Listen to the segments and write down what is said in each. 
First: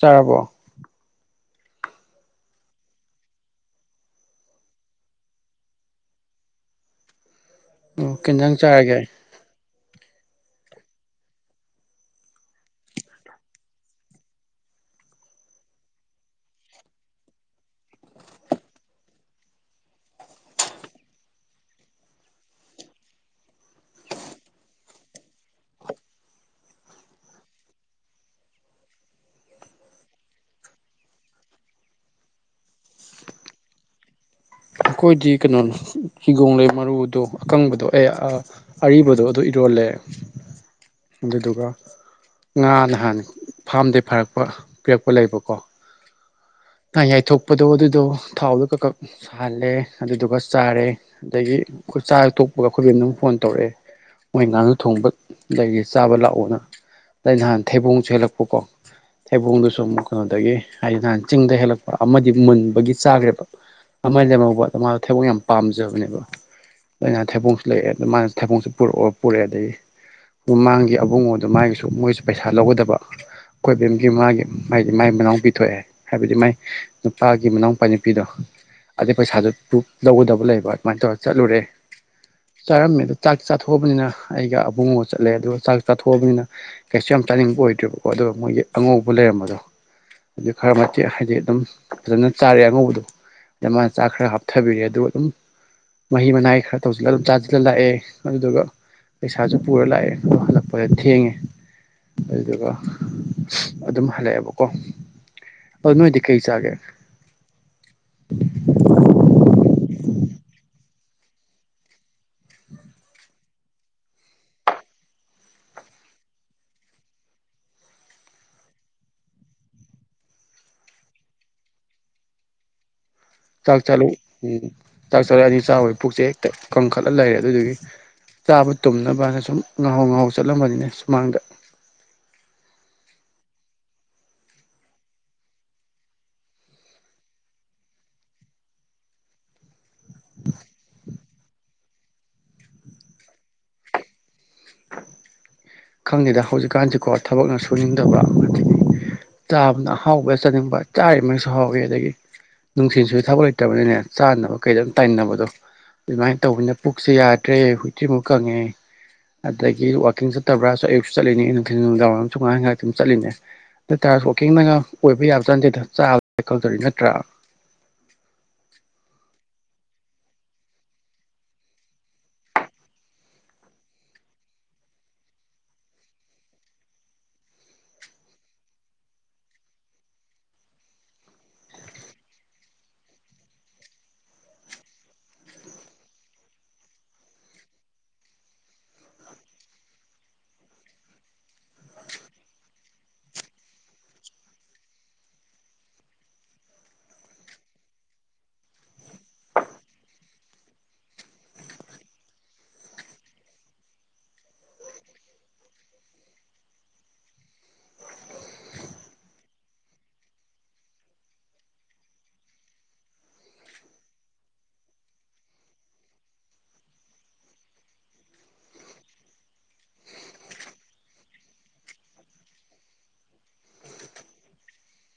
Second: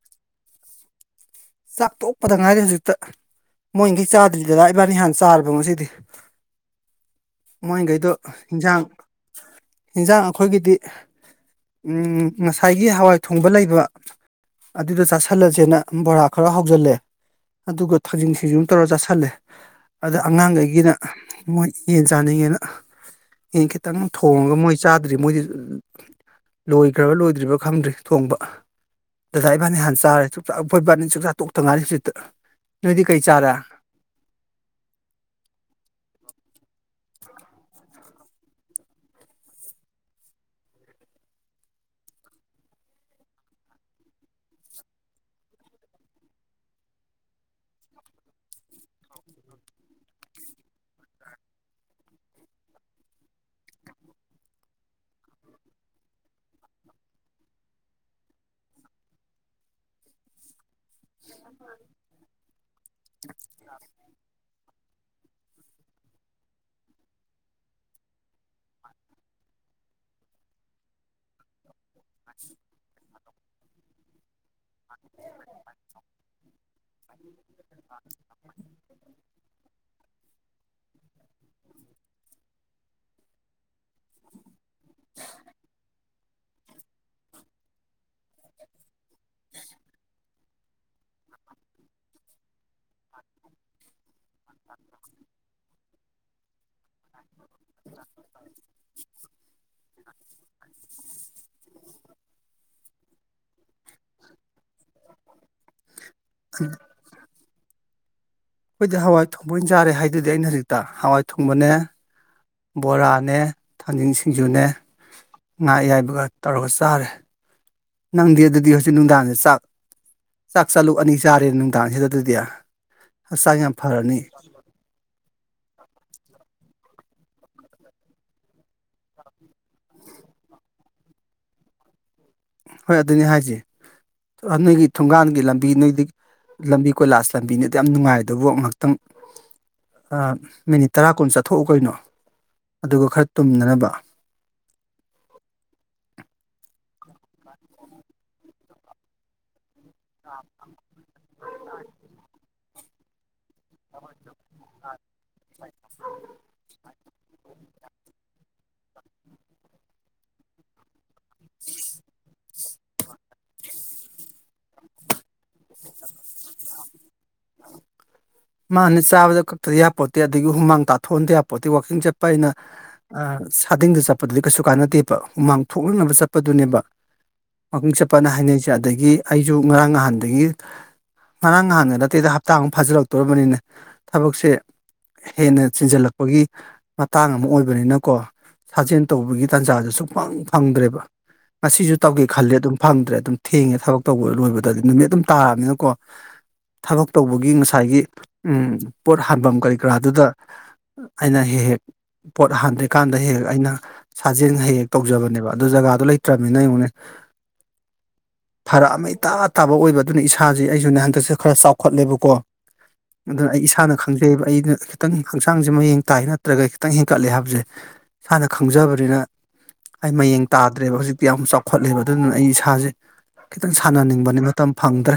ꯆꯥꯔꯕꯣ ꯆꯥꯛ ꯇꯣꯛꯄꯗ ꯉꯥꯏꯔꯤ ꯍꯧꯖꯤꯛꯇ ꯃꯣꯏꯒꯤ ꯆꯥꯗ꯭ꯔꯤ ꯗꯗꯥ ꯏꯕꯥꯅꯤ ꯍꯥꯟ ꯆꯥꯔꯕ ꯉꯁꯤꯗꯤ ꯃꯣꯏꯒꯩꯗꯣ ꯑꯣ ꯀꯦꯟꯖꯥꯡ ꯍꯤꯟꯖꯥꯡ ꯆꯥꯔꯒꯦ ꯍꯤꯟꯖꯥꯡ ꯑꯩꯈꯣꯏꯒꯤꯗꯤ ꯎꯝ ꯉꯁꯥꯏꯒꯤ ꯍꯋꯥꯏ ꯊꯣꯡꯕ ꯂꯩꯕ ꯑꯗꯨꯗ ꯆꯥꯥꯁꯜꯂꯁꯦꯅ ꯕꯣꯔꯥ ꯈꯔ ꯍꯧꯖꯜꯂꯦ ꯑꯗꯨꯒ ꯊꯥꯡꯖꯤꯡ ꯁꯤꯡꯖꯨ ꯑꯝ ꯇꯧꯔꯒ ꯆꯥꯥꯁꯜꯂꯦ ꯑꯗ ꯑꯉꯥꯡꯒꯩꯒꯤꯅ ꯃꯣꯏ ꯌꯦꯟ ꯆꯥꯅꯤꯡꯉꯦꯅ ꯌꯦꯟ ꯈꯤꯠꯇꯪ ꯊꯣꯡꯉꯒ ꯃꯣꯏ ꯆꯥꯗ꯭ꯔꯤ ꯃꯣꯏꯗꯤ ꯂꯣꯏꯈ꯭ꯔꯕ ꯂꯣꯏꯗ꯭ꯔꯤꯕ꯭ꯔꯥ ꯈꯪꯗ꯭ꯔꯤ ꯊꯣꯡꯕ ꯗꯗꯥ ꯏꯕꯥꯅꯤ ꯍꯥꯟꯅ ꯆꯥꯔꯦ ꯌꯩꯈꯣꯏꯕꯥꯅꯤ ꯆꯥꯛꯆꯥꯥ ꯇꯣꯛꯇ ꯉꯥꯏꯔꯤ ꯍꯧꯖꯤꯛꯇ ꯅꯣꯏꯗꯤ ꯀꯩ ꯆꯥꯔꯦ ꯑꯩꯈꯣꯏꯗꯤ ꯀꯩꯅꯣ ꯅꯦ ꯍꯤꯒꯣꯡ ꯂꯩ ꯃꯔꯨꯗꯣ ꯑꯀꯪꯕꯗꯣ ꯑꯦ ꯑꯥ ꯑꯔꯤꯕꯗꯣ ꯑꯗꯨ ꯏꯔꯣꯜꯂꯦ ꯑꯗꯨꯗꯨꯒ ꯉꯥ ꯅꯍꯥꯟ ꯐꯥꯝꯗꯩ ꯐꯥꯔꯛꯄ ꯄꯤꯔꯛꯄ ꯂꯩꯕꯀꯣ ꯉꯥ ꯌꯥꯏꯊꯣꯛꯄꯗꯣ ꯑꯗꯨꯗꯣ ꯊꯥꯎꯗ ꯀꯛꯀꯛ ꯍꯜꯂꯦ ꯑꯗꯨꯗꯨꯒ ꯆꯥꯔꯦ ꯑꯗꯒꯤ ꯑꯩꯈꯣꯏ ꯆꯥꯛ ꯍꯦꯛ ꯇꯣꯛꯄꯒ ꯑꯩꯈꯣꯏꯒꯤ ꯑꯗꯨꯝ ꯐꯣꯟ ꯇꯧꯔꯛꯑꯦ ꯃꯣꯏ ꯉꯥꯅꯨ ꯊꯣꯡꯕ ꯂꯩꯌꯦ ꯆꯥꯕ ꯂꯥꯛꯑꯣꯅ ꯑꯩ ꯅꯍꯥꯟ ꯊꯩꯕꯣꯡꯁꯨ ꯍꯦꯛꯂꯛꯄꯀꯣ ꯊꯩꯕꯣꯡꯗꯨ ꯁꯨꯝ ꯀꯩꯅꯣꯗꯒꯤ ꯑꯧ ꯅꯍꯥꯟ ꯆꯤꯡꯗ ꯍꯦꯜꯂꯛꯄ ꯑꯃꯗꯤ ꯃꯨꯟꯕꯒꯤ ꯆꯥꯔꯦꯕ ꯂꯦꯝꯍꯧꯕ ꯃꯥꯗꯣ ꯊꯩꯕꯣꯛ ꯌꯥꯝ ꯄꯥꯝꯖꯕꯅꯦꯕ ꯑꯩꯅꯥ ꯊꯩꯕꯣꯡꯁꯨ ꯂꯩꯑꯦ ꯑꯗ ꯃꯥꯅ ꯊꯩꯕꯣꯡꯁꯨ ꯄꯨꯔꯛꯑꯣ ꯄꯨꯔꯛꯑꯦ ꯑꯗꯩ ꯍꯃꯥꯡꯒꯤ ꯑꯕꯨꯡꯉꯣ ꯑꯗ ꯃꯥꯒꯤꯁꯨ ꯃꯣꯏꯁꯨ ꯄꯩꯁꯥ ꯂꯧꯒꯗꯕ ꯑꯩꯈꯣꯏꯕꯦꯝꯒꯤ ꯃꯥꯒꯤ ꯃꯥꯒꯤ ꯃꯥꯏ ꯃꯅꯥꯎꯄꯤ ꯊꯣꯛꯑꯦ ꯍꯥꯏꯕꯗꯤ ꯃꯥꯏ ꯅꯨꯄꯥꯒꯤ ꯃꯅꯥꯎꯄꯥ ꯅꯨꯄꯤꯗꯣ ꯑꯗꯩ ꯄꯩꯁꯥꯁꯨ ꯄꯨ ꯂꯧꯒꯗꯕ ꯂꯩꯕ ꯑꯗꯨꯃꯥꯏꯅ ꯇꯧꯔꯒ ꯆꯠꯂꯨꯔꯦ ꯆꯥꯔꯝꯃꯦ ꯑꯗꯨ ꯆꯥꯛ ꯆꯥꯊꯣꯛꯑꯕꯅꯤꯅ ꯑꯩꯒ ꯑꯕꯨꯡꯉꯣ ꯆꯠꯂꯦ ꯑꯗꯨꯒ ꯆꯥꯛ ꯆꯥꯊꯣꯛꯑꯕꯅꯤꯅ ꯀꯩꯁꯨ ꯌꯥꯝ ꯆꯥꯅꯤꯡꯕ ꯑꯣꯏꯗ꯭ꯔꯦꯕꯀꯣ ꯑꯗꯨꯒ ꯃꯣꯏꯒꯤ ꯑꯉꯧꯕ ꯂꯩꯔꯝꯕꯗꯣ ꯑꯗꯩ ꯈꯔ ꯃꯆꯦꯠ ꯍꯥꯏꯗꯤ ꯑꯗꯨꯝ ꯐꯖꯅ ꯆꯥꯔꯦ ꯑꯉꯧꯕꯗꯣ ꯗ ꯃꯥꯥ ꯆꯥꯛ ꯈꯔ ꯍꯥꯞꯊꯕꯤꯔꯦ ꯑꯗꯨꯒ ꯑꯗꯨꯝ ꯃꯍꯤ ꯃꯅꯥꯏ ꯈꯔ ꯇꯧꯁꯤꯜꯂ ꯑꯗꯨꯝ ꯆꯥꯁꯤꯜꯂ ꯂꯥꯛꯑꯦ ꯑꯗꯨꯗꯨꯒ ꯄꯩꯁꯥꯁꯨ ꯄꯨꯔ ꯂꯥꯛꯑꯦ ꯍꯜꯂꯛꯄꯗ ꯊꯦꯡꯉꯦ ꯑꯗꯨꯗꯨꯒ ꯑꯗꯨꯝ ꯍꯜꯂꯛꯑꯦꯕꯀꯣ ꯑ ꯅꯣꯏꯗꯤ ꯀꯩ ꯆꯥꯒꯦ ꯑꯩꯈꯣꯏꯗꯤ ꯍꯋꯥꯏ ꯊꯣꯡꯕꯣꯏ ꯑꯣꯏꯅ ꯆꯥꯔꯦ ꯍꯥꯏꯗꯨꯗꯤ ꯑꯩꯅ ꯍꯧꯖꯤꯛꯇ ꯍꯋꯥꯏ ꯊꯣꯡꯕꯅꯦ ꯕꯣꯔꯥꯅꯦ ꯊꯥꯡꯖꯤꯟ ꯁꯤꯡꯖꯨꯅꯦ ꯉꯥ ꯑꯌꯥꯏꯕꯒ ꯇꯧꯔꯒ ꯆꯥꯔꯦ ꯅꯪꯗꯤ ꯑꯗꯨꯗꯤ ꯍꯧꯖꯤꯛ ꯅꯨꯡꯗꯥꯡꯁꯦ ꯆꯥꯛ ꯆꯥꯛ ꯆꯥꯛꯂꯨꯛ ꯑꯅꯤ ꯆꯥꯔꯦ ꯅꯨꯡꯗꯥꯡꯁꯤꯗ ꯑꯗꯨꯗꯤ ꯍꯛꯆꯥꯡ ꯌꯥꯝ ꯆꯥꯛ ꯆꯥꯂꯨꯛ ꯐꯔꯅꯤ ꯎꯝ ꯆꯥꯛ ꯆꯥꯔꯗꯤ ꯆꯥꯔꯨꯔꯦ ꯄꯨꯛꯁꯦ ꯍꯦꯛꯇ ꯀꯪꯈꯠꯂꯒ ꯂꯩꯔꯦ ꯑꯗꯨꯗꯨꯒꯤ ꯆꯥꯕ ꯇꯨꯝꯅꯕ ꯍꯥꯏꯅ ꯁꯨꯝ ꯉꯥꯍꯥꯎ ꯉꯥꯍꯥꯎ ꯆꯠꯂꯝꯕꯅꯤꯅꯦ ꯁꯨꯃꯥꯡꯗ ꯍꯣꯏ ꯑꯗꯨꯅꯦ ꯍꯥꯏꯁꯦ ꯅꯣꯏꯒꯤ ꯊꯣꯡꯒꯥꯟꯒꯤ ꯂꯝꯕꯤ ꯅꯣꯏꯗꯤ ꯂꯝꯕꯤ ꯀꯣꯏꯂꯥꯁ ꯂꯝꯕꯤꯅꯤꯗꯨ ꯌꯥꯝ ꯅꯨꯡꯉꯥꯏꯗꯕꯨ ꯉꯥꯏꯍꯥꯛꯇꯪ ꯃꯤꯅꯤꯠ ꯇꯔꯥ ꯀꯨꯟ ꯆꯠꯊꯣꯛꯎ ꯀꯩꯅꯣ ꯑꯗꯨꯒ ꯈꯔ ꯇꯨꯝꯅꯅꯕ ꯈꯪꯗꯦꯗ ꯍꯧꯖꯤꯛꯀꯥꯟꯁꯤꯀꯣ ꯊꯕꯛꯅ ꯁꯨꯅꯤꯡꯗꯕ ꯆꯥꯕꯅ ꯍꯥꯎꯕ ꯆꯥꯅꯤꯡꯕ ꯆꯥꯔꯤꯕꯃꯩꯁꯨ ꯍꯥꯎꯋꯤ ꯑꯗꯒꯤ ꯅꯨꯡꯊꯤꯟꯁꯨ ꯊꯥꯕꯛ ꯂꯩꯇꯕꯅꯤꯅꯦ ꯆꯥꯅꯕ ꯀꯩꯗꯝ ꯇꯥꯏꯅꯕꯗꯣ ꯑꯗꯨꯃꯥꯏꯅ ꯇꯧꯕꯅꯤꯅ ꯄꯨꯛꯁꯦ ꯌꯥꯗ꯭ꯔꯦ ꯍꯨꯏ ꯇ꯭ꯔꯤꯃꯨꯛ ꯀꯪꯉꯦ ꯑꯗꯒꯤ ꯋꯥꯀꯤꯡ ꯆꯠꯇꯕ꯭ꯔꯥꯁꯨ ꯑꯌꯨꯛꯁꯨ ꯆꯠꯂꯤꯅꯦ ꯅꯨꯡꯊꯤꯟ ꯅꯨꯡꯗꯥꯡ ꯋꯥꯔꯝ ꯁꯨ ꯉꯥꯏꯍꯥꯛ ꯉꯥꯏꯍꯥꯛ ꯑꯗꯨꯝ ꯆꯠꯂꯤꯅꯦ ꯑꯗꯨ ꯇꯔꯁꯨ ꯋꯥꯋꯥꯛꯀꯤꯡꯅꯒ ꯑꯣꯏꯕ ꯌꯥꯕꯖꯥꯠ ꯅꯠꯇꯦꯗ ꯆꯥꯕ [unintelligible] ꯅꯠꯇ꯭ꯔꯥ ꯃꯥꯅꯦ ꯆꯥꯕꯗ ꯀꯛꯇꯗꯤ ꯌꯥꯄꯣꯠꯇꯦ ꯑꯗꯒꯤ ꯍꯨꯃꯥꯡ ꯇꯥꯊꯣꯛꯍꯟꯗꯌꯥꯄꯣꯠꯇꯦ ꯋꯥꯛꯀꯤꯡ ꯆꯠꯄ ꯍꯥꯏꯁꯤꯅ ꯑ ꯁꯥꯗꯤꯡꯗ ꯆꯠꯄꯗꯨꯗꯤ ꯀꯩꯁꯨ ꯀꯥꯟꯅꯗꯦꯕ ꯍꯨꯃꯥꯡ ꯊꯣꯛꯅꯅꯕ ꯆꯠꯄꯗꯨꯅꯦꯕ ꯋꯥꯛꯀꯤꯡ ꯆꯠꯄꯅ ꯍꯥꯏꯅꯩꯁꯦ ꯑꯗꯒꯤ ꯑꯩꯁꯨ ꯉꯔꯥꯡ ꯅꯍꯥꯟꯗꯒꯤ ꯉꯔꯥꯡ ꯅꯍꯥꯟꯗ ꯅꯠꯇꯦꯗ ꯍꯞꯇꯥ ꯑꯃ ꯐꯥꯖꯤꯜꯂꯛꯇꯣꯔꯕꯅꯤꯅꯦ ꯊꯕꯛꯁꯦ ꯍꯦꯟꯅ ꯆꯤꯟꯖꯜꯂꯛꯄꯒꯤ ꯃꯇꯥꯡ ꯑꯃ ꯑꯣꯏꯕꯅꯤꯅꯀꯣ ꯁꯥꯖꯦꯜ ꯇꯧꯕꯒꯤ ꯇꯥꯟꯖꯥꯗꯨ ꯁꯨꯛꯐꯪ ꯐꯪꯗ꯭ꯔꯦꯕ ꯉꯁꯤꯁꯨ ꯇꯧꯒꯦ ꯈꯜꯂꯦ ꯑꯗꯨꯝ ꯐꯪꯗ꯭ꯔꯦ ꯑꯗꯨꯝ ꯊꯦꯡꯉꯦ ꯊꯕꯛ ꯇꯧꯕ ꯂꯣꯏꯕꯗꯗꯤ ꯅꯨꯃꯤꯠ ꯑꯗꯨꯝ ꯇꯥꯔꯕꯅꯤꯅꯀꯣ ꯊꯕꯛ ꯇꯧꯕꯒꯤ ꯉꯁꯥꯏꯒꯤ ꯎꯝ ꯄꯣꯠ ꯍꯥꯟꯐꯝ ꯀꯔꯤ ꯀꯔꯥꯗꯨꯗ ꯑꯩꯅ ꯍꯦꯛ ꯍꯦꯛ ꯄꯣꯠ ꯍꯟꯗ꯭ꯔꯤꯀꯥꯟꯗ ꯍꯦꯛ ꯍꯦꯛ ꯑꯩꯅ ꯁꯥꯖꯦꯟ ꯍꯦꯛꯍꯦꯛ ꯇꯧꯖꯕꯅꯦꯕ ꯑꯗꯨ ꯖꯒꯥꯗꯣ ꯂꯩꯇ꯭ꯔꯕꯅꯤꯅ ꯌꯦꯡꯉꯣꯅꯦ ꯐꯔꯛ ꯑꯃ ꯏꯇꯥ ꯇꯥꯕ ꯑꯣꯏꯕ ꯑꯗꯨꯅ ꯏꯁꯥꯁꯦ ꯑꯩꯁꯨꯅꯦ ꯍꯟꯗꯛꯁꯦ ꯈꯔ ꯆꯥꯎꯈꯠꯂꯦꯕꯀꯣ ꯑꯗꯨꯅ ꯑꯩ ꯏꯁꯥꯅ ꯈꯪꯖꯩꯕ ꯑꯩꯅ ꯈꯤꯇꯪ ꯍꯛꯆꯥꯡꯁꯦ ꯃꯌꯦꯡ ꯇꯥꯏ ꯅꯠꯇ꯭ꯔꯒ ꯈꯤꯇꯪ ꯍꯦꯟꯀꯠꯂꯦ ꯍꯥꯏꯕꯁꯦ ꯏꯁꯥꯅ ꯈꯪꯖꯕꯅꯤꯅ ꯑꯩ ꯃꯌꯦꯡ ꯇꯥꯗ꯭ꯔꯦꯕ ꯍꯧꯖꯤꯛꯇꯤ ꯌꯥꯝ ꯆꯥꯎꯈꯠꯂꯦꯕ ꯑꯗꯨꯗꯨꯅ ꯑꯩ ꯏꯁꯥꯁꯦ ꯈꯤꯇꯪ ꯁꯥꯟꯅꯅꯤꯡꯕꯅꯦ ꯃꯇꯝ ꯐꯪꯗ꯭ꯔꯦ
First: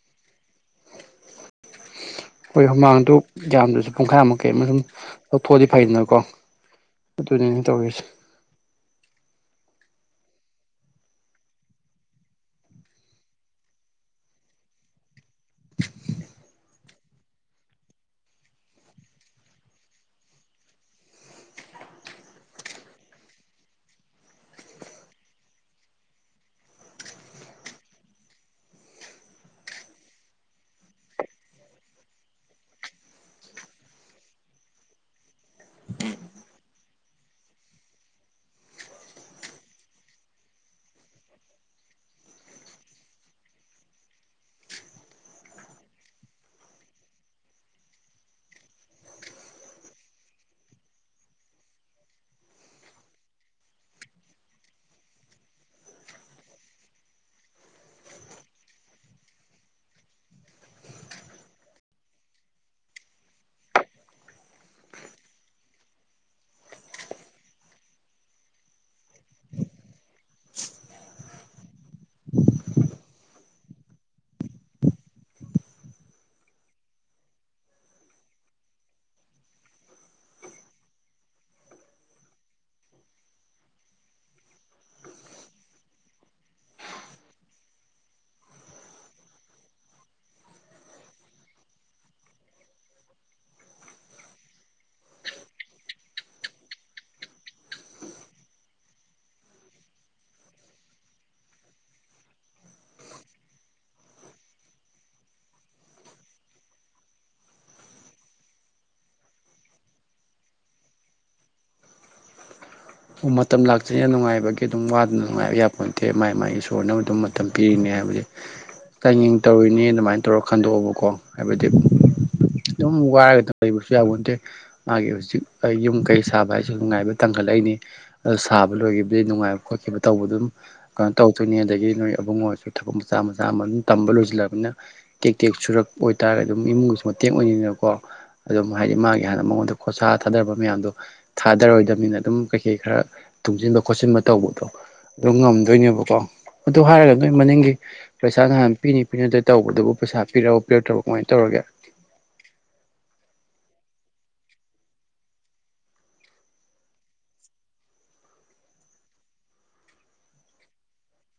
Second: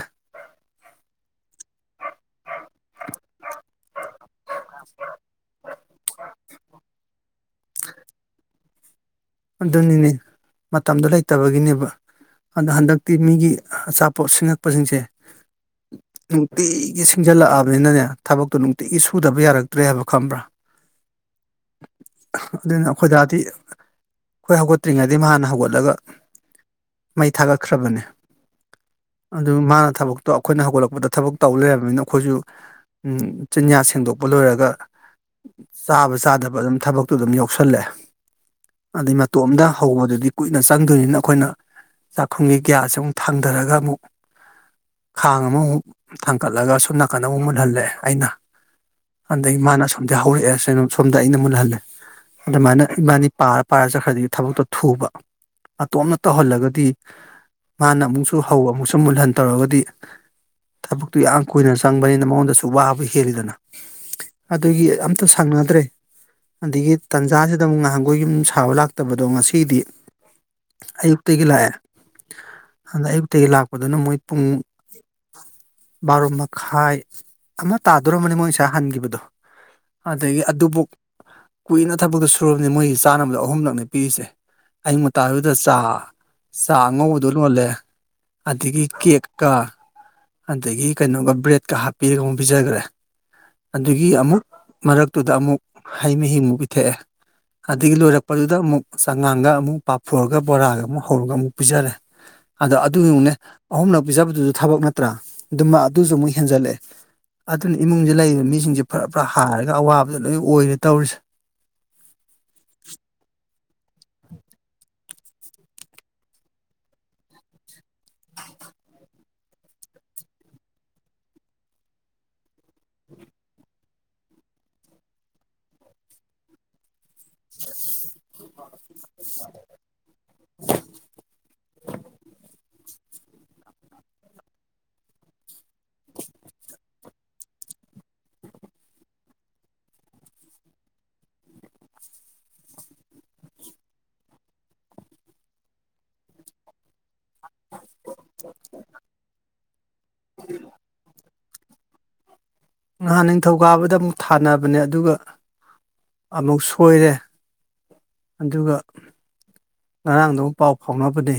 ꯍꯣꯏ ꯍꯨꯃꯥꯡꯗꯨ ꯌꯥꯝꯗ꯭ꯔꯁꯨ ꯄꯨꯡꯈꯥꯏꯃꯨꯛ ꯀꯩ ꯑꯃ ꯁꯨꯝ ꯂꯧꯊꯣꯛꯑꯗꯤ ꯐꯩꯗꯅꯀꯣ ꯑꯗꯨꯅꯦ ꯑꯩꯅ ꯇꯧꯔꯤꯁꯦ ꯑꯗꯨꯅꯤꯅꯦ ꯃꯇꯝꯗꯣ ꯂꯩꯇꯕꯒꯤꯅꯦꯕ ꯑꯗꯣ ꯍꯟꯗꯛꯇꯤ ꯃꯤꯒꯤ ꯑꯆꯥꯄꯣꯠ ꯁꯤꯡꯉꯛꯄꯁꯤꯡꯁꯦ ꯅꯨꯡꯇꯤꯒꯤ ꯁꯤꯡꯖꯜꯂꯛꯑꯕꯅꯤꯅꯅꯦ ꯊꯕꯛꯇꯣ ꯅꯨꯡꯇꯤꯒꯤ ꯁꯨꯗꯕ ꯌꯥꯔꯛꯇ꯭ꯔꯦ ꯍꯥꯏꯕ ꯈꯪꯕ꯭ꯔꯥ ꯈꯪꯗꯦꯅꯦ ꯑꯩꯈꯣꯏꯗꯥꯗꯤ ꯑꯩꯈꯣꯏ ꯍꯧꯒꯠꯇ꯭ꯔꯤꯉꯩꯗꯩ ꯃꯥ ꯍꯥꯟꯅ ꯍꯧꯒꯠꯂꯒ ꯃꯩ ꯊꯥꯒꯠꯈ꯭ꯔꯕꯅꯦ ꯑꯗꯨ ꯃꯥꯅ ꯊꯕꯛꯇꯣ ꯑꯩꯈꯣꯏꯅ ꯍꯧꯒꯠꯂꯛꯄꯗ ꯊꯕꯛ ꯇꯧ ꯂꯩꯔꯕꯅꯤꯅ ꯑꯩꯈꯣꯏꯁꯨ ꯑꯝ ꯆꯤꯟꯌꯥ ꯁꯦꯡꯗꯣꯛꯄ ꯂꯣꯏꯔꯒ ꯆꯥꯕ ꯆꯥꯗꯕ ꯑꯗꯨꯝ ꯊꯕꯛꯇꯣ ꯑꯗꯨꯝ ꯌꯥꯎꯁꯜꯂꯦ ꯑꯗꯩ ꯃꯇꯣꯝꯗ ꯍꯧꯕꯗꯗꯤ ꯀꯨꯏꯅ ꯆꯪꯗꯣꯏꯅꯤꯅ ꯑꯩꯈꯣꯏꯅ ꯆꯥꯛꯈꯨꯝꯒꯤ ꯒ꯭ꯌꯥꯁ ꯑꯃꯨꯛ ꯊꯥꯡꯗꯔꯒ ꯑꯃꯨꯛ ꯈꯥꯡ ꯑꯃꯃꯨꯛ ꯊꯥꯡꯀꯠꯂꯒ ꯁꯣꯝ ꯅꯥꯀꯟ ꯑꯃꯨꯛ ꯃꯨꯠꯍꯜꯂꯦ ꯑꯩꯅ ꯑꯗꯩ ꯃꯥꯅ ꯑꯁꯣꯝꯗꯩ ꯍꯧꯔꯛꯑꯦ ꯁꯦꯝꯕ ꯁꯣꯝꯗ ꯑꯩꯅ ꯃꯨꯜꯍꯜꯂꯦ ꯑꯗꯨꯃꯥꯏꯅ ꯏꯕꯥꯅꯤ ꯄꯥꯔꯥ ꯄꯥꯔ ꯆꯠꯈ꯭ꯔꯗꯤ ꯊꯕꯛꯇꯣ ꯊꯨꯕ ꯃꯇꯣꯝꯅ ꯇꯧꯍꯜꯂꯒꯗꯤ ꯃꯥꯅ ꯑꯃꯨꯛꯁꯨ ꯍꯧ ꯑꯃꯨꯛꯁꯨ ꯃꯨꯜꯍꯟ ꯇꯧꯔꯒꯗꯤ ꯊꯕꯛꯇꯨ ꯌꯥꯝ ꯀꯨꯏꯅ ꯆꯪꯕꯅꯤꯅ ꯃꯉꯣꯟꯗꯁꯨ ꯋꯥꯕ ꯍꯦꯜꯂꯤꯗꯅ ꯑꯗꯨꯒꯤ ꯑꯝꯇ ꯁꯪꯅꯗ꯭ꯔꯦ ꯑꯗꯒꯤ ꯇꯥꯟꯖꯥꯖꯤꯗ ꯑꯃꯨꯛ ꯅꯍꯥꯟꯒꯣꯏ ꯌꯨꯝ ꯁꯥ ꯁꯥꯕ ꯂꯥꯛꯇꯕꯗꯣ ꯉꯁꯤꯗꯤ ꯑꯌꯨꯛꯇꯒꯤ ꯂꯥꯛꯑꯦ ꯑꯗ ꯑꯌꯨꯛꯇꯒꯤ ꯂꯥꯛꯄꯗꯨꯅ ꯃꯣꯏ ꯄꯨꯡ ꯕꯥꯔꯣ ꯃꯈꯥꯏ ꯑꯃ ꯇꯥꯗꯣꯔꯝꯃꯅꯤ ꯃꯣꯏ ꯉꯁꯥꯏ ꯍꯟꯒꯤꯕꯗꯣ ꯑꯗꯒꯤ ꯑꯗꯨꯕꯨꯛ ꯀꯨꯏꯅ ꯊꯕꯛꯇꯨ ꯁꯨꯔꯕꯅꯤ ꯃꯣꯏꯒꯤ ꯆꯥꯅꯕꯗꯨ ꯑ ꯑꯍꯨꯝꯂꯛꯅꯦ ꯄꯤꯔꯤꯁꯦ ꯑꯌꯨꯛ ꯉꯟꯇꯥꯗꯨꯗ ꯆꯥ ꯆꯥ ꯑꯉꯧꯕꯗꯣ ꯂꯣꯜꯂꯦ ꯑꯗꯒꯤ ꯀꯦꯛꯀ ꯑꯗꯒꯤ ꯀꯩꯅꯣꯒ ꯕ꯭ꯔꯦꯗꯀ ꯍꯥꯞꯄꯤꯔꯒ ꯑꯃꯨꯛ ꯄꯤꯖꯒ꯭ꯔꯦ ꯑꯗꯨꯒꯤ ꯑꯃꯨꯛ ꯃꯔꯛꯇꯨꯗ ꯑꯃꯨꯛ ꯍꯩ ꯃꯍꯤꯃꯨꯛ ꯄꯤꯊꯛꯑꯦ ꯑꯗꯒꯤ ꯂꯣꯏꯔꯛꯄꯗꯨꯗ ꯑꯃꯨꯛ ꯆꯉꯥꯡꯒ ꯑꯃꯨꯛ ꯄꯥꯞꯐꯣꯔꯒ ꯕꯣꯔꯥꯒ ꯑꯃꯨꯛ ꯍꯧꯔꯒ ꯑꯃꯨꯛ ꯄꯤꯖꯔꯦ ꯑꯗ ꯑꯗꯨ ꯌꯦꯡꯉꯨꯅꯦ ꯑꯍꯨꯝꯂꯛ ꯄꯤꯖꯕꯗꯨꯁꯨ ꯊꯕꯛ ꯅꯠꯇ꯭ꯔꯥ ꯑꯗꯨꯃ ꯑꯗꯨꯁꯨ ꯑꯃꯨꯛ ꯍꯦꯟꯖꯜꯂꯛꯑꯦ ꯑꯗꯨꯅ ꯏꯃꯨꯡꯖꯤꯗ ꯂꯩꯔꯤꯕ ꯃꯤꯁꯤꯡꯖꯦ ꯐ꯭ꯔꯥ ꯐ꯭ꯔꯥ ꯍꯥꯢꯔꯒ ꯑꯋꯥꯕꯗ ꯂꯣꯏꯟ ꯑꯣꯏꯔꯦ ꯇꯧꯔꯤꯁꯤ ꯑꯣ ꯃꯇꯝ ꯂꯥꯛꯇꯣꯢꯅꯦ ꯅꯨꯡꯉꯥꯏꯕꯒꯤ ꯑꯗꯨꯝ ꯋꯥꯗꯅ ꯅꯨꯡꯉꯥꯏꯕ ꯌꯥꯄꯣꯟꯇꯦ ꯃꯥꯏ ꯃꯥꯏ ꯏꯁꯣꯔꯅ ꯑꯗꯨꯝ ꯃꯇ ꯇꯝ ꯄꯤꯔꯤꯅꯦ ꯍꯥꯏꯕꯗꯤ ꯆꯥꯡꯌꯦꯡ ꯇꯧꯔꯤꯅꯦ ꯑꯗꯨꯃꯥꯏꯟ ꯇꯧꯔ ꯈꯟꯗꯣꯛꯑꯣꯕꯀꯣ ꯍꯥꯏꯕꯗꯤ ꯑꯗꯨꯝ ꯋꯥꯔꯒꯗ ꯂꯩꯕꯁꯨ ꯌꯥꯄꯣꯟꯇꯦ ꯃꯥꯒꯤ ꯍꯧꯖꯤꯛ ꯑꯩ ꯌꯨꯝ ꯀꯩ ꯁꯥꯕ ꯍꯥꯏꯁꯤ ꯅꯨꯡꯉꯥꯏꯕ ꯇꯥꯟꯈꯠꯂꯛꯏꯅꯤ ꯁꯥꯕ ꯂꯣꯏꯒꯤꯕꯗꯩ ꯅꯨꯡꯉꯥꯏꯕ ꯈꯣꯠꯈꯤꯕ ꯇꯧꯕꯗ ꯑꯗꯨꯝ ꯀꯩꯅꯣ ꯇꯧꯗꯣꯏꯅꯤ ꯑꯗꯒꯤ ꯅꯣꯏ ꯑꯕꯨꯡꯉꯣꯁꯨ ꯊꯕꯛ ꯃꯆꯥ ꯆꯥ ꯃꯆꯥ ꯑꯃ ꯑꯗꯨꯝ ꯇꯝꯕ ꯂꯣꯏꯁꯤꯜꯂꯕꯅꯤꯅ ꯇꯦꯛ ꯇꯦꯛ ꯁꯨꯔꯛꯄ ꯑꯣꯏꯇꯥꯔꯒꯗꯤ ꯑꯗꯨꯝ ꯏꯃꯨꯡꯒꯤꯁꯨ ꯃꯇꯦꯡ ꯑꯣꯏꯅꯩꯗꯅꯀꯣ ꯑꯗꯨꯝ ꯍꯥꯏꯗꯤ ꯃꯥꯒꯤ ꯍꯥꯟꯅ ꯃꯉꯣꯟꯗ ꯈꯣꯔꯁꯥ ꯊꯥꯗꯕ ꯃꯌꯥꯝꯗꯣ ꯊꯥꯗꯔꯔꯣꯏꯗꯕꯅꯤꯅ ꯑꯗꯨꯝ ꯀꯩꯀꯩ ꯈꯔ ꯊꯨꯡꯖꯤꯟꯕ ꯈꯣꯠꯆꯤꯟꯕ ꯇꯧꯕꯗꯣ ꯑꯗꯨ ꯉꯝꯗꯣꯏꯅꯦꯕꯀꯣ ꯑꯗꯨ ꯍꯥꯏꯔꯒ ꯅꯣꯏ ꯃꯅꯤꯡꯒꯤ ꯄꯩꯁꯥ ꯅꯍꯥꯟ ꯄꯤꯅꯤ ꯄꯤꯅꯗꯦ ꯇꯧꯕꯗꯨꯕꯨ ꯄꯩꯁꯥ ꯄꯤꯔꯛꯑꯕꯣ ꯄꯤꯔꯛꯇ꯭ꯔꯕꯣ ꯀꯃꯥꯏ ꯇꯧꯔꯒꯦ ꯅꯍꯥꯟ ꯅꯤꯡꯊꯧꯀꯥꯕꯗ ꯑꯃꯨꯛ ꯊꯥꯅꯕꯅꯦ ꯑꯗꯨꯒ ꯑꯃꯨꯛ ꯁꯣꯏꯔꯦ ꯑꯗꯨꯒ ꯉꯔꯥꯡꯗꯨ ꯄꯥꯎ ꯐꯥꯎꯅꯕꯅꯦ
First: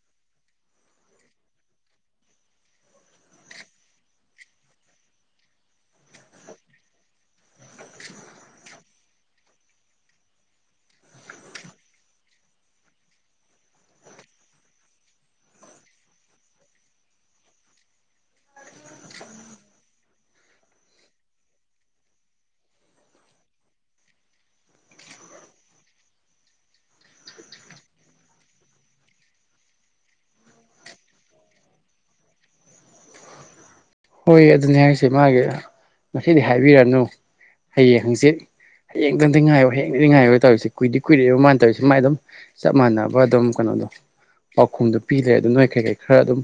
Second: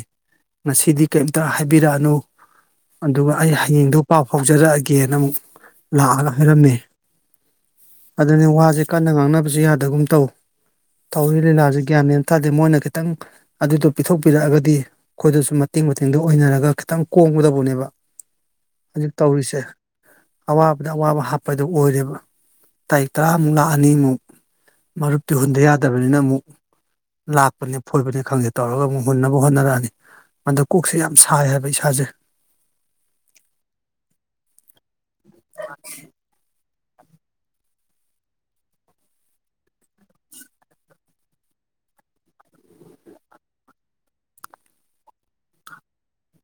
ꯉꯁꯤꯗꯤ ꯀꯩꯝꯇ ꯍꯥꯏꯕꯤꯔꯛꯑꯅꯨ ꯑꯗꯨꯒ ꯑꯩ ꯍꯌꯦꯡꯗꯣ ꯄꯥꯎ ꯐꯥꯎꯖꯔꯛꯑꯒꯦꯅ ꯑꯃꯨꯛ ꯂꯥꯛꯑꯒ ꯍꯥꯏꯔꯝꯃꯦ ꯑꯗꯨꯅꯦ ꯋꯥꯖꯤ ꯀꯟꯅ ꯉꯥꯡꯅꯕꯁꯨ ꯌꯥꯗꯒꯨꯝ ꯇꯧ ꯇꯧꯔꯤ ꯂꯤꯂꯥꯁꯖꯦ ꯒ꯭ꯌꯥꯟꯃꯦꯟ ꯊꯥꯗꯦ ꯃꯣꯏꯅ ꯈꯤꯇꯪ ꯑꯗꯨꯗꯣ ꯄꯤꯊꯣꯛ ꯄꯤꯔꯛ ꯑꯒꯗꯤ ꯑꯈꯣꯏꯗꯁꯨ ꯃꯇꯦꯡ ꯃꯇꯦꯡꯗꯣ ꯑꯣꯏꯅꯔꯒ ꯈꯤꯇꯪ ꯀꯣꯝꯒꯗꯧꯕꯅꯦꯕ ꯍꯧꯖꯤꯛ ꯇꯧꯔꯤꯁꯦ ꯑꯋꯥꯕꯗ ꯑꯋꯥꯕ ꯍꯥꯞꯄꯗꯨ ꯑꯣꯏꯔꯦꯕ ꯇꯥꯔꯤꯛ ꯇꯔꯥꯃꯨꯛ ꯂꯥꯛꯑꯅꯤ ꯃꯨꯛ ꯃꯔꯨꯞꯇꯤ ꯍꯨꯟꯗ ꯌꯥꯗꯕꯅꯤꯅ ꯑꯃꯨꯛ ꯂꯥꯛꯄꯅꯦ ꯐꯣꯢꯕꯅꯦ ꯈꯪꯗꯦ ꯇꯧꯔꯒ ꯑꯃꯨꯛ ꯍꯨꯟꯅꯕ ꯍꯣꯠꯅꯔꯛꯑꯅꯤ ꯑꯗ ꯀꯣꯛꯁꯦ ꯌꯥꯝ ꯁꯥꯏ ꯍꯥꯏꯕ ꯏꯁꯥꯖꯦ ꯍꯣꯏ ꯑꯗꯨꯅꯤ ꯍꯥꯏꯔꯤꯁꯦ ꯃꯥꯒꯤ ꯉꯁꯤꯗꯤ ꯍꯥꯏꯕꯤꯔꯅꯨ ꯍꯌꯦꯡ ꯍꯪꯆꯤꯠ ꯍꯌꯦꯡꯇꯪꯗꯤ ꯉꯥꯏꯌꯣ ꯍꯡꯗꯤꯇꯪꯗꯤ ꯉꯥꯏꯌꯣ ꯇꯧꯔꯤꯁꯤ ꯀꯨꯏꯗꯤ ꯀꯨꯏꯔꯦꯕ ꯃꯥꯟ ꯇꯧꯔꯤꯁꯤ ꯃꯥꯏ ꯑꯗꯨꯝ ꯆꯞ ꯃꯥꯟꯅꯕ ꯑꯗꯨꯝ ꯀꯅꯣꯗꯣ ꯄꯥꯎꯈꯨꯝꯗꯨ ꯄꯤ ꯂꯩꯔꯦ ꯑꯗꯨ ꯅꯣꯏ ꯀꯩꯀꯩ ꯈꯔ ꯑꯗꯨꯝ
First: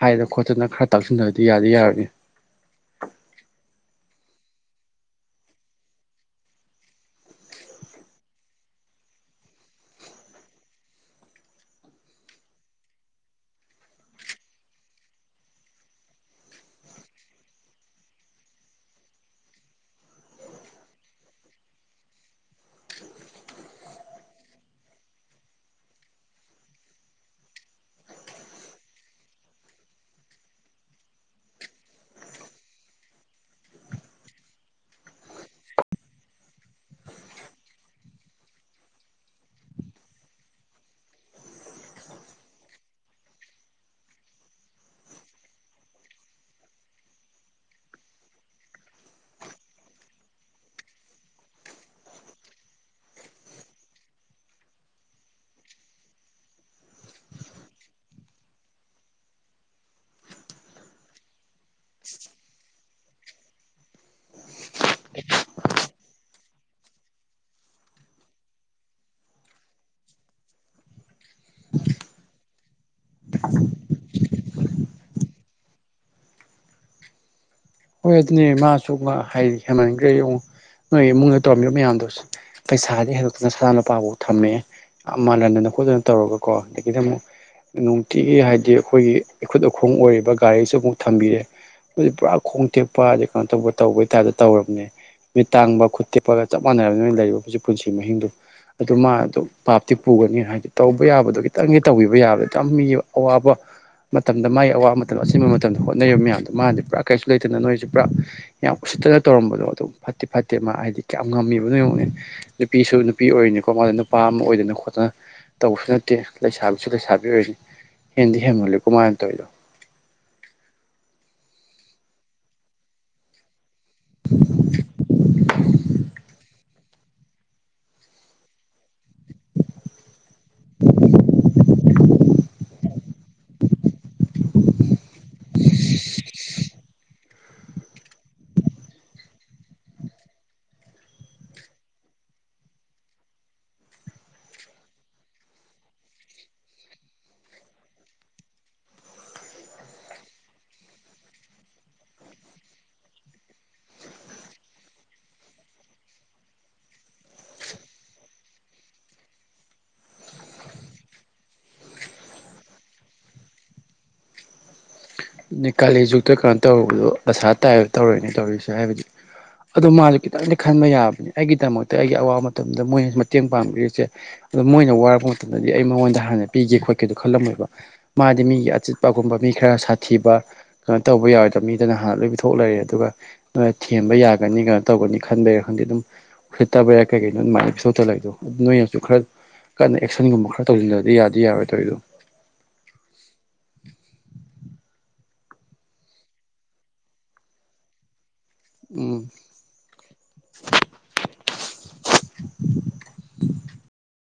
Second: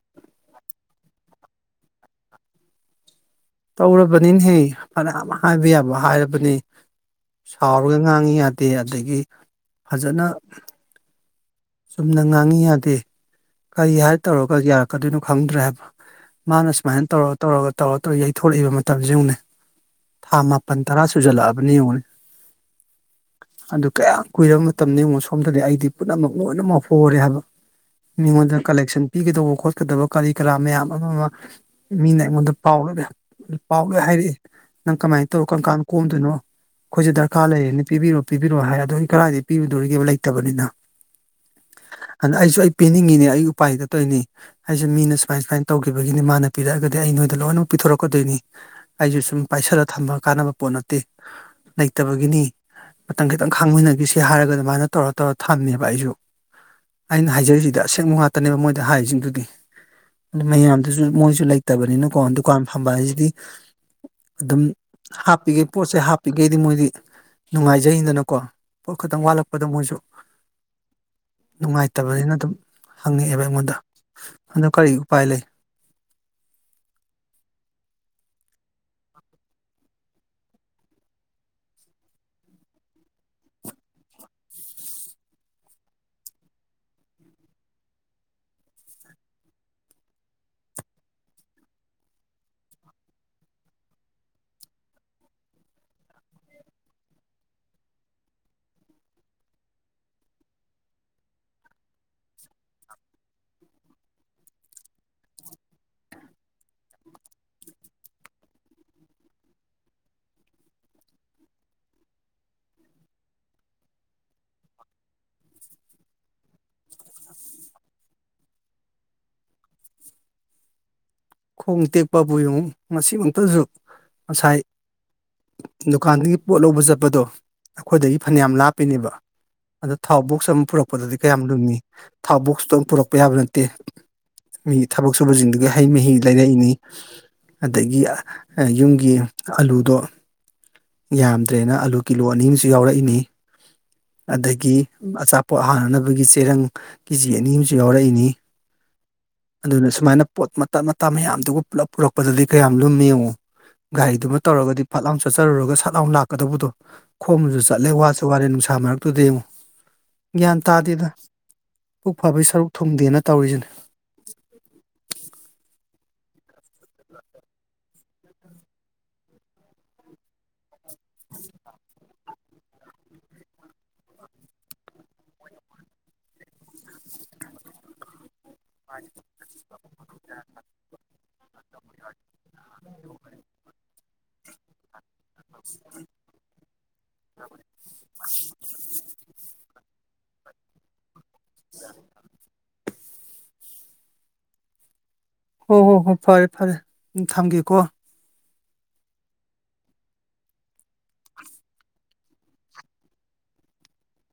ꯍꯥꯏꯗꯅ ꯈꯣꯠꯇꯅ ꯈꯔ ꯇꯥꯛꯁꯤꯟꯗꯗꯤ ꯌꯥꯗꯤ ꯌꯥꯔꯣꯏ [unintelligible] ꯇꯧꯔꯕꯅꯤꯅꯦꯍꯦ ꯐꯅ ꯍꯥꯏꯕ ꯌꯥꯕ ꯍꯥꯏꯔꯕꯅꯦ ꯁꯥꯎꯔꯒ ꯉꯥꯡꯉꯤ ꯌꯥꯗꯦ ꯑꯗꯒꯤ ꯐꯖꯅ ꯆꯨꯝꯅ ꯉꯥꯡꯉꯤ ꯌꯥꯗꯦ ꯀꯔꯤ ꯍꯥꯏ ꯇꯧꯔꯒ ꯌꯥꯔꯛꯀꯗꯣꯏꯅꯣ ꯈꯪꯗ꯭ꯔꯦ ꯍꯥꯏꯕ ꯃꯥꯅ ꯁꯨꯃꯥꯏꯟ ꯇꯧꯔ ꯇꯧꯔꯒ ꯇꯧꯔ ꯇꯧꯔ ꯌꯩꯊꯣꯔꯛꯏꯕ ꯃꯇꯝꯁꯤ ꯌꯦꯡꯉꯨꯅꯦ ꯊꯥ ꯃꯥꯄꯜ ꯇꯔꯥ ꯁꯨꯖꯜꯂꯛꯑꯕꯅꯦ ꯌꯦꯡꯉꯨꯅꯦ ꯑꯗꯨ ꯀꯌꯥꯝ ꯀꯨꯏꯔꯕ ꯃꯇꯝꯅꯣ ꯌꯦꯡꯉꯣ ꯁꯣꯝꯗꯗꯤ ꯑꯩꯗꯤ ꯄꯨꯝꯅꯃꯛ ꯂꯣꯏꯅꯃꯛ ꯍꯣꯔꯦ ꯍꯥꯏꯕ ꯃꯤꯉꯣꯟꯗ ꯀꯂꯦꯛꯁꯟ ꯄꯤꯒꯗꯧꯕ ꯈꯣꯠꯀꯗꯕ ꯀꯔꯤ ꯀꯔꯥ ꯃꯌꯥꯝ ꯑꯃ ꯑꯃ ꯃꯤꯅ ꯑꯩꯉꯣꯟꯗ ꯄꯥꯎ ꯄꯥꯎꯂꯣꯏ ꯍꯥꯏꯔꯛꯏ ꯅꯪ ꯀꯃꯥꯏꯅ ꯇꯧ ꯀꯝꯀꯥꯟ ꯀꯣꯝꯗꯣꯏꯅꯣ ꯑꯩꯈꯣꯏꯁꯨ ꯗꯔꯀꯥꯔ ꯂꯩꯔꯦꯅꯦꯅ ꯄꯤꯕꯤꯔꯣ ꯄꯤꯕꯤꯔꯣ ꯍꯥꯏ ꯑꯗꯒꯤ ꯀꯗꯥꯏꯗ ꯄꯤꯕꯗꯣꯔꯤꯒꯦꯕ ꯂꯩꯇꯕꯅꯤꯅ ꯑꯗ ꯑꯩꯁꯨ ꯑꯩ ꯄꯤꯅꯤꯡꯉꯤꯅꯦ ꯑꯩ ꯎꯄꯥꯏ ꯂꯩꯇ ꯇꯧꯔꯤꯅꯦ ꯑꯩꯁꯨ ꯃꯤꯅ ꯁꯨꯃꯥꯏꯟ ꯁꯨꯃꯥꯏꯟ ꯇꯧꯈꯤꯕꯒꯤꯅꯤ ꯃꯥꯅ ꯄꯤꯔꯛꯑꯒꯗꯤ ꯑꯩ ꯅꯣꯏꯗ ꯂꯣꯏꯅꯃꯛ ꯄꯤꯊꯣꯔꯛꯀꯗꯣꯏꯅꯤ ꯑꯩꯁꯨ ꯁꯨꯝ ꯄꯥꯏꯁꯜꯂꯒ ꯊꯝꯕ ꯀꯥꯟꯅꯕ ꯄꯣꯠ ꯅꯠꯇꯦ ꯂꯩꯇꯕꯒꯤꯅꯤ ꯃꯇꯝ ꯈꯤꯇꯪ ꯈꯥꯡꯃꯤꯟꯅꯈꯤꯁꯤ ꯍꯥꯏꯔꯒ ꯑꯗꯨꯃꯥꯏꯅ ꯇꯧꯔ ꯇꯧꯔ ꯊꯝꯃꯦꯕ ꯑꯩꯁꯨ ꯑꯩꯅ ꯍꯥꯏꯖꯔꯤꯁꯤꯗꯤ ꯑꯁꯦꯡꯕ ꯉꯥꯛꯇꯅꯦꯕ ꯃꯣꯏꯗ ꯍꯥꯏꯔꯤꯁꯤꯡꯗꯨꯗꯤ ꯃꯌꯥꯝꯗꯨꯁꯨ ꯃꯣꯏꯁꯨ ꯂꯩꯇꯕꯅꯤꯅꯀꯣ ꯗꯨꯀꯥꯟ ꯐꯝꯕ ꯍꯥꯏꯁꯤꯗꯤ ꯑꯗꯨꯝ ꯍꯥꯞꯄꯤꯈꯩ ꯄꯣꯠꯁꯦ ꯍꯥꯞꯄꯤꯈꯩꯗꯤ ꯃꯣꯏꯗꯤ ꯅꯨꯡꯉꯥꯏꯖꯩꯗꯅꯀꯣ ꯄꯣꯠ ꯈꯛꯇꯪ ꯋꯥꯠꯂꯛꯄꯗ ꯃꯣꯏꯁꯨ ꯅꯨꯡꯉꯥꯏꯇꯕꯅꯤꯅ ꯑꯗꯨꯝ ꯍꯪꯉꯛꯑꯦꯕ ꯑꯩꯉꯣꯟꯗ ꯑꯗꯣ ꯀꯔꯤ ꯎꯄꯥꯏ ꯂꯩ ꯍꯣꯏ ꯑꯗꯨꯅꯦ ꯃꯥꯁꯨ ꯍꯥꯏ ꯍꯦꯟꯃꯟꯈ꯭ꯔꯦ ꯌꯦꯡꯉꯣ ꯅꯣꯏ ꯏꯃꯨꯡꯗ ꯇꯧꯔꯝꯃꯤꯕ ꯃꯌꯥꯝꯗꯨ ꯄꯩꯁꯥꯗꯤ ꯍꯩꯗꯣꯛꯇꯅ ꯁꯅꯥ ꯂꯨꯄꯥꯐꯥꯎ ꯊꯝꯃꯑꯦ ꯌꯥꯝ ꯃꯥꯜꯍꯟꯗꯅ ꯈꯣꯠꯇꯅ ꯇꯧꯔꯒꯀꯣ ꯑꯗꯒꯤꯗꯤ ꯑꯃꯨꯛ ꯅꯨꯡꯇꯤꯒꯤ ꯍꯥꯏꯗꯤ ꯑꯩꯈꯣꯏꯒꯤ ꯏꯈꯨꯠ ꯑꯈꯣꯡ ꯑꯣꯏꯔꯤꯕ ꯒꯥꯔꯤꯁꯨ ꯑꯃꯨꯛ ꯊꯝꯕꯤꯔꯦ ꯑꯗꯨ ꯄꯨꯔꯥ ꯈꯣꯡ ꯇꯦꯛꯄ ꯑꯗꯩ ꯀꯩꯅꯣ ꯇꯧꯕ ꯇꯧꯕꯩ ꯇꯥꯏꯞꯇ ꯇꯧꯔꯕꯅꯦ ꯃꯤꯠ ꯇꯥꯡꯕ ꯈꯨꯠ ꯇꯦꯛꯞꯄꯒ ꯆꯞ ꯃꯥꯟꯅꯔꯕꯅꯤ ꯅꯣꯏ ꯂꯩꯔꯤꯕ ꯍꯧꯖꯤꯛ ꯄꯨꯟꯁꯤ ꯃꯍꯤꯡꯗꯨ ꯑꯗꯨ ꯃꯥ ꯑꯗꯣ ꯄꯥꯞꯇꯤ ꯄꯨꯒꯅꯤ ꯍꯥꯏꯗꯤ ꯇꯧꯕ ꯌꯥꯕꯗꯣ ꯈꯤꯇꯪꯒꯤ ꯇꯧꯕꯤꯕ ꯌꯥꯕꯗꯣ ꯑꯗꯨꯌꯥꯝ ꯃꯤꯒꯤ ꯑꯋꯥꯕ ꯃꯇꯝꯗ ꯃꯒꯤ ꯑꯋꯥꯕ ꯃꯇꯝ ꯑꯁꯤꯟꯕ ꯃꯇꯝꯗ ꯍꯣꯠꯅꯔꯤꯕ ꯃꯌꯥꯝꯗꯣ ꯃꯥꯅꯗꯤ ꯄꯨꯔꯥ ꯀꯔꯤꯁꯨ ꯂꯩ ꯐꯠꯇꯅ ꯅꯣꯏꯁꯨ ꯄꯨꯔꯥ ꯌꯥꯝ ꯎꯁꯤꯠꯇꯅ ꯇꯧꯔꯝꯕꯗꯣ ꯑꯗꯨꯝ ꯐꯠꯇꯤ ꯐꯠꯇꯦ ꯃꯥ ꯍꯥꯏꯗꯤ ꯀꯌꯥꯝ ꯉꯝꯃꯤꯕꯅꯣ ꯌꯦꯡꯉꯨꯅꯦ ꯅꯨꯄꯤꯁꯨ ꯅꯨꯄꯤ ꯑꯣꯏꯔꯤꯅꯤꯀꯣ ꯃꯥꯗ ꯅꯨꯄꯥ ꯑꯃ ꯑꯣꯏꯗꯅ ꯈꯣꯠꯇꯅ ꯇꯧꯕꯁꯨ ꯅꯠꯇꯦ ꯂꯩꯁꯥꯕꯤꯁꯨ ꯂꯩꯁꯥꯕꯤ ꯑꯣꯏꯅꯤ ꯍꯦꯟꯗꯤ ꯍꯦꯟꯃꯜꯂꯤ ꯀꯃꯥꯏꯅ ꯇꯧꯔꯤꯅꯣ ꯈꯣꯡ ꯇꯦꯛꯄꯕꯨ ꯌꯦꯉꯨ ꯉꯁꯤꯃꯛꯇꯁꯨ ꯉꯁꯥꯏ ꯗꯨꯀꯥꯟꯗꯒꯤ ꯄꯣꯠ ꯂꯧꯕ ꯆꯠꯄꯗꯣ ꯑꯩꯈꯣꯏꯗꯒꯤ ꯐꯅꯌꯥꯝ ꯂꯥꯞꯄꯤꯅꯦꯕ ꯑꯗ ꯊꯥꯎ ꯕꯣꯛꯁ ꯑꯃ ꯄꯨꯔꯛꯄꯗꯗꯤ ꯀꯌꯥꯝ ꯂꯨꯝꯃꯤ ꯊꯥꯎ ꯕꯣꯛꯁꯇꯣ ꯄꯨꯔꯛꯄ ꯌꯥꯕ ꯅꯠꯇꯦ ꯃꯤꯒꯤ ꯊꯕꯛ ꯁꯨꯕꯁꯤꯡꯗꯨꯒꯤ ꯍꯩ ꯃꯍꯤ ꯂꯩꯔꯛꯏꯅꯤ ꯑꯗꯒꯤ ꯌꯨꯝꯒꯤ ꯑꯂꯨꯗꯣ ꯌꯥꯝꯗ꯭ꯔꯦꯅ ꯑꯂꯨ ꯀꯤꯂꯣ ꯑꯅꯤ ꯑꯃꯁꯨ ꯌꯥꯎꯔꯛꯏꯅꯤ ꯑꯗꯒꯤ ꯑꯆꯥꯄꯣꯠ ꯍꯥꯟꯅꯅꯕꯒꯤ ꯆꯦꯔꯪ ꯀꯦ ꯖꯤ ꯑꯅꯤ ꯑꯃꯁꯨ ꯌꯥꯎꯔꯛꯏꯅꯤ ꯑꯗꯨꯅ ꯁꯨꯃꯥꯏꯅ ꯄꯣꯠ ꯃꯇꯥꯠ ꯃꯇ ꯃꯌꯥꯝꯗꯨꯒ ꯄꯨꯂꯞ ꯄꯨꯔꯛꯄꯗꯗꯤ ꯀꯌꯥꯝ ꯂꯨꯝ ꯌꯦꯡꯉꯣ ꯒꯥꯔꯤꯗꯨꯃ ꯇꯧꯔꯒꯗꯤ ꯐꯠꯂꯥꯎ ꯆꯠ ꯆꯠꯔꯨꯔꯒ ꯁꯥꯠ ꯂꯥꯎꯟ ꯂꯥꯛꯀꯗꯧꯕꯗꯣ ꯈꯣꯝꯅꯁꯨ ꯆꯠꯂꯦ ꯋꯥꯁꯨ ꯋꯥꯔꯦ ꯅꯨꯡꯁꯥ ꯃꯔꯛꯇꯨꯗ ꯌꯦꯡꯉꯨ ꯒ꯭ꯌꯥꯟ ꯇꯥꯗꯦꯗ ꯄꯨꯛ ꯐꯕꯩ ꯁꯔꯨꯛ ꯊꯨꯡꯗꯦꯅ ꯇꯧꯔꯤꯁꯤꯅꯦ ꯀꯥꯂꯤ ꯑꯖꯨꯛꯇ ꯀꯩꯅꯣ ꯇꯧꯔꯨꯕꯗꯣ ꯗꯥꯁꯥ ꯇꯥꯏ ꯇꯧꯔꯦꯅꯦ ꯇꯧꯔꯤꯁꯦ ꯍꯥꯏꯕꯗꯤ ꯑꯗꯣ ꯃꯥꯁꯨ ꯈꯤꯇꯪꯗꯤ ꯈꯟꯕ ꯌꯥꯕꯅꯤ ꯑꯩꯒꯤꯗꯃꯛꯇ ꯑꯩꯒꯤ ꯑꯋꯥꯕ ꯃꯇꯝꯗ ꯃꯣꯏꯅ ꯃꯇꯦꯡ ꯄꯥꯡꯕꯤꯔꯤꯁꯦ ꯑ ꯃꯣꯏꯅ ꯋꯥꯔꯛꯄ ꯃꯇꯝꯗꯗꯤ ꯑꯩ ꯃꯉꯣꯟꯗ ꯍꯥꯟꯅ ꯄꯤꯒꯦ ꯈꯣꯠꯀꯦꯗꯣ ꯈꯜꯂꯝꯂꯣꯏꯕ ꯃꯥꯗꯤ ꯃꯤꯒꯤ ꯑꯆꯤꯛꯄꯒꯨꯝꯕ ꯃꯤ ꯈꯔ ꯁꯥꯊꯤꯕ ꯀꯩꯅꯣ ꯇꯧꯕ ꯌꯥꯎꯋꯣꯏꯗꯕ ꯃꯤꯗꯅ ꯍꯥꯟꯅ ꯂꯣꯏ ꯊꯣꯛ ꯂꯩꯔꯦ ꯑꯗꯨꯒ ꯅꯣꯏ ꯊꯦꯝꯕ ꯌꯥꯒꯅꯤ ꯀꯩꯅꯣ ꯇꯧꯒꯅꯤ ꯈꯟꯕꯩꯔ ꯈꯪꯗꯦ ꯑꯗꯨꯝ ꯐꯠꯇꯕ ꯌꯥꯏ ꯀꯩ ꯀꯩꯅꯣ ꯑꯗꯨꯃꯥꯏꯅ ꯄꯊꯣꯇ ꯂꯩꯏꯗꯣ ꯅꯣꯏꯅꯁꯨ ꯈꯔ [unintelligible] ꯀꯟꯅ ꯑꯦꯛꯁꯟꯒꯨꯝꯕ ꯈꯔ ꯇꯧꯁꯤꯟꯗ꯭ꯔꯗꯤ ꯌꯥꯗꯤ ꯌꯥꯔꯣꯏ ꯇꯧꯔꯤꯗꯣ ꯍꯣ ꯍꯣ ꯍꯣ ꯐꯔꯦ ꯐꯔꯦ ꯎꯝ ꯊꯝꯒꯦꯀꯣ ꯎꯝ